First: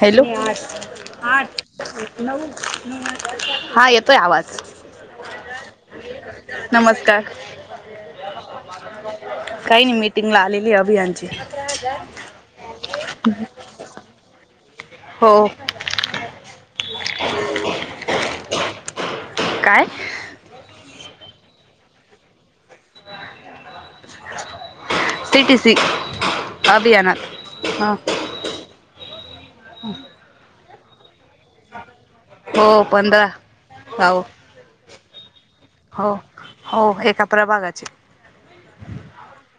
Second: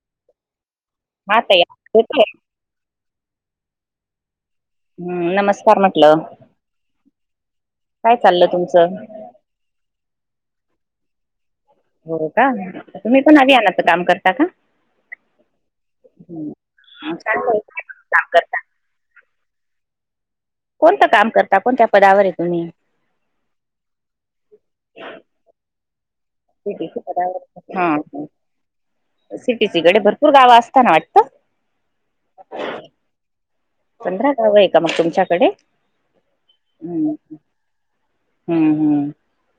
Hello. हा ताई येतोय हा येतोय आवाज. हम्म नमस्कार म्हटलं. नमस्कार. काय चाललं तुमचं? काही नाही मीटिंग आलेली अभियान च्या. हो का तुम्ही पण अभियाना च काम करता का? हो. हा काय काम करता? काय? कोणतं काम करता कोणत्या पदावर आहे तुम्ही? [unintelligible] City six. ह सिटीचीकडे भरपूर गाव असताना वाटतं? हो पंधरा. हो पंधरा गाव आहे का मग तुमच्याकडे? हो हो हम्. एका प्रभागाचे हम्म हम्म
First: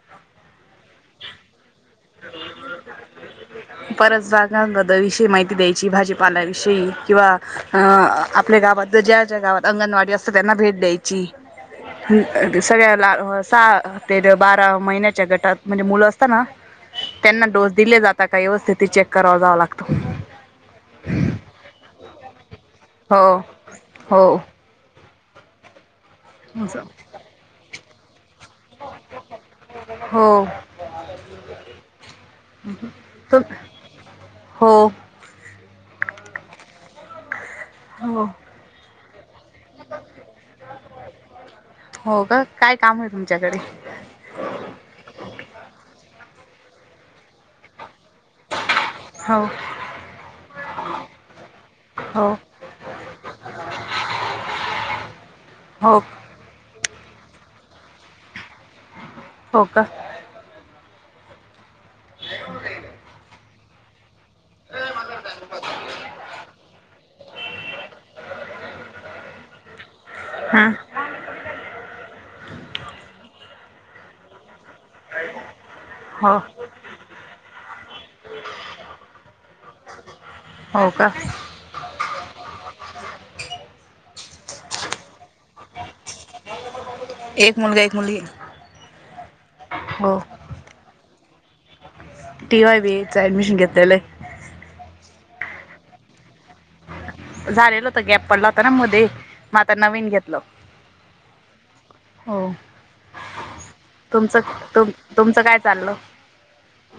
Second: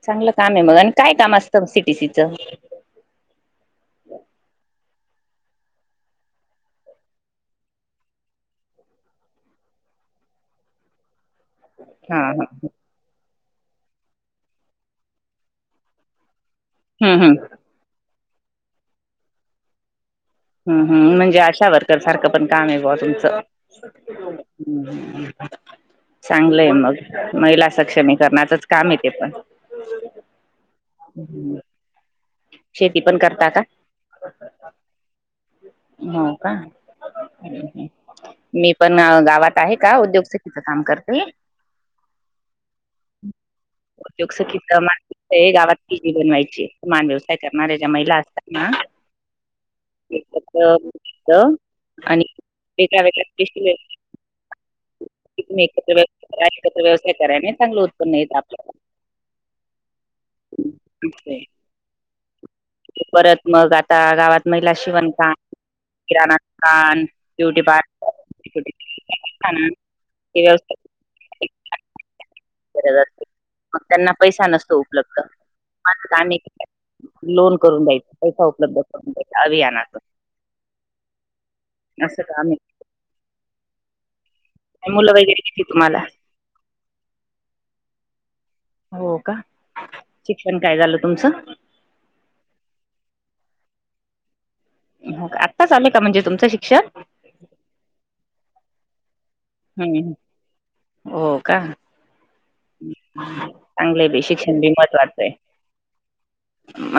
चांगलं काम आहे मग आणि काय काम असतं सी टी सीच? परस जागा गद विषयी माहिती द्यायची भाजीपालाविषयी किंवा अं आपल्या गावात ज्या ज्या गावात अंगणवाडी त्यांना भेट द्यायची. हा हा हम्म सगळ्या ला सहा ते बारा महिन्याच्या गटात म्हणजे मुलं असत ना हम्म त्यांना डोस दिले जाता का व्यवस्थिती चेक कराव जाव लागतं. हम्म हम्, म्हणजे आशा वर्कर सारखं पण काम आहे बा हो तुमचं. हो ह् चांगलंय मग, महिला सक्षमी करणाचच काम ते पण. हो शेती पण तु करता का? हो हो का. हो. मी पण गावात आहे का? उद्योसखी च काम करते. हो का काय काम आहे तुमच्याकडे उद्योग सखीच गावात कि [unintelligible] बनवायची मान व्यवसाय करणाऱ्या ज्या महिला असतात ना हो. [unintelligible] आणि हो ते करायला तुम् एकत्र हो व्यवसाय [unintelligible] करा एकत्र व्यवसाय करा नाही चांगलं उत्पन्न य आपल्याला. हो का? परत मग आता गावात महिला शिवन काम, किराणा दुकान ब्युटी पार्लर [unintelligible] हां व्यवसाय करत असते, मग त्यांना पैसा नसतो उपलब्ध. माझं काम हो आहे, लोन करून द्यायचा पैसा करून द्यायचा अभियानाच. हो का. असं काम आहे ‌. मुलं वगैरे किती तुम्हाला? एक मुलगा, एक मुलगी. हो का? हो. शिक्षण काय झालं तुमचं? T Y B A admission घेतले हाय‌. आत्ता चालेय का म्हणजे तुमचं शिक्षण [inaudible] झालेलं होत गॅप पडला होता ना मधे, मग आता नवीन हम्म घेतलं. हो. चांगलं बी तुमचं शिक्षण बी तुम महत्वाटचय. तुमचं काय चाललं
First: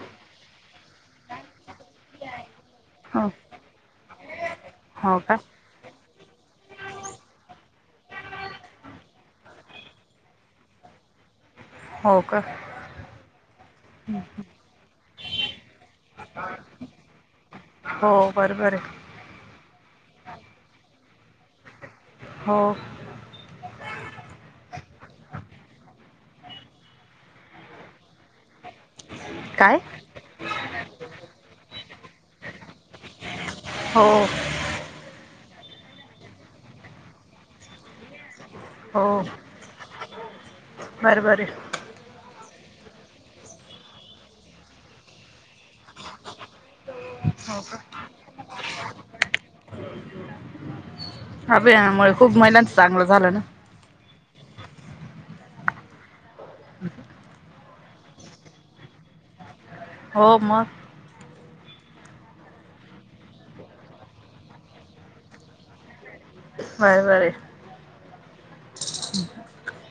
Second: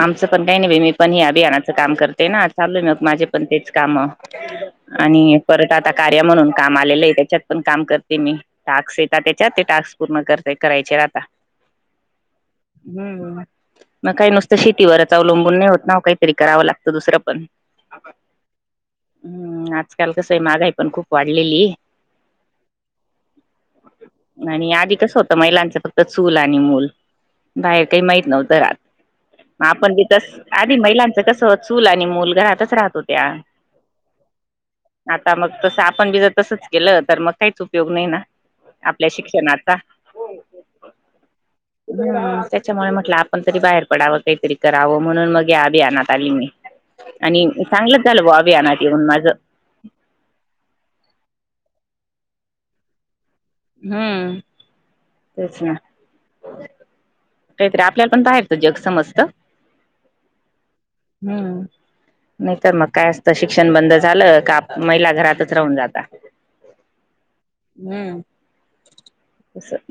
आमचं पण काही नाही मी पण अभियानाचं काम करते ना, चालूय म माझे हो पण तेच काम, हो का आणि परत आता कार्य म्हणून काम आलेलं आहे त्याच्यात पण काम करते मी, टास्क येत त्याच्यात ते टास्क पूर्ण करते. करायचे राहता. हो का? हम्म... मग काही नसत शेतीवरच अवलंबून नाही होत ना, काहीतरी कराव लागत दूसरं पण हो बरोबर आहे. हम्म, आजकाल कस आहे महागाई पण खुप वाढलेली. हो [inaudible] आणि आधी कसं होतं महिलांच फक्त चूल आणि मूल बाहेर काही माहत नव्हतं आत [inaudible] काय आपण त- तस, आधी महिलांचं कस चूल आणि मूल घरातच राहत होत्या. हो. आता मग तसं, आपण बी जर तसंच केलं तर मग काहीच उपयोग नाही ना. आपल्या शिक्षण [inaudible] बर बर. हम त्याच्यामुळे म्हटलं आपण तरी बाहेर पडावं, काहीतरी करावं म्हणून मग याभियानात आली मी. आणि चांगलंच झालं बा, अभियानात येऊन माझं. अभियाना मुळे खूप महिलाच चांगलं झालं. हम्म तेच ना. काहीतरी आपल्याला पण बाहेरचं जग समजत. हो मग. हम्म नाहीका मग काय असतं शिक्षण बंद झालं, का महिला घरातच राहून जाता. बरोबर आहे. हम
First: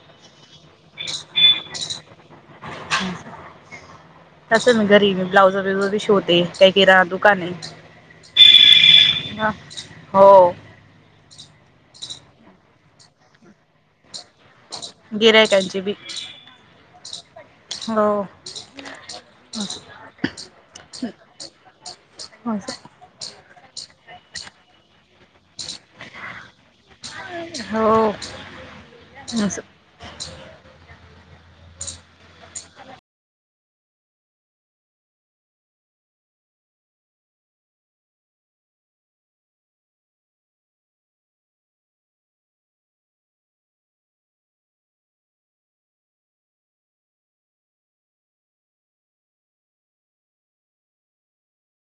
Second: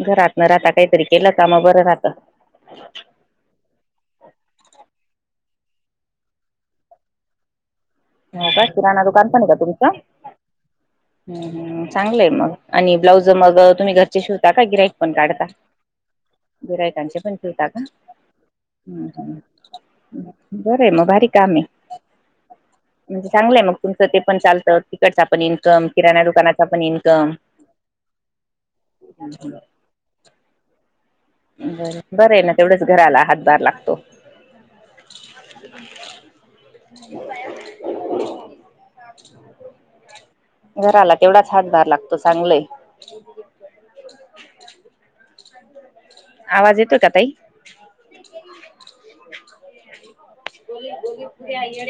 घरात न राहता काहीतरी केलं का मग बरं राहत. तसं मी घरी मी ब्लाउज वैगेरे शिवते काही किराना दुकान आहे. हो का किराणा दुकान पण हा आहे का तुमच? हो ह चांगलंय मग आणि ब्लाउज मग तुम्ही शिवता का गिराईक पण काढता, गिरायकांची बी गिराईकाचे पण हो बरं हाय मगं भारी काम आहे. [unintelligible] म्हणजे चांगलंय मग तुमचं, ते पण चालतं तिकडचा पण इन्कम, किराणा दुकानाचा पण इन्कम. हो ब बरं आहे ना तेवढेच घराला हातभार लागतो. [unintelligible] [unintelligible] घराला तेवढाच हातभार लागतो चांगलाय आहे. [unintelligible] आवाज येतोय का ताई? [unintelligible]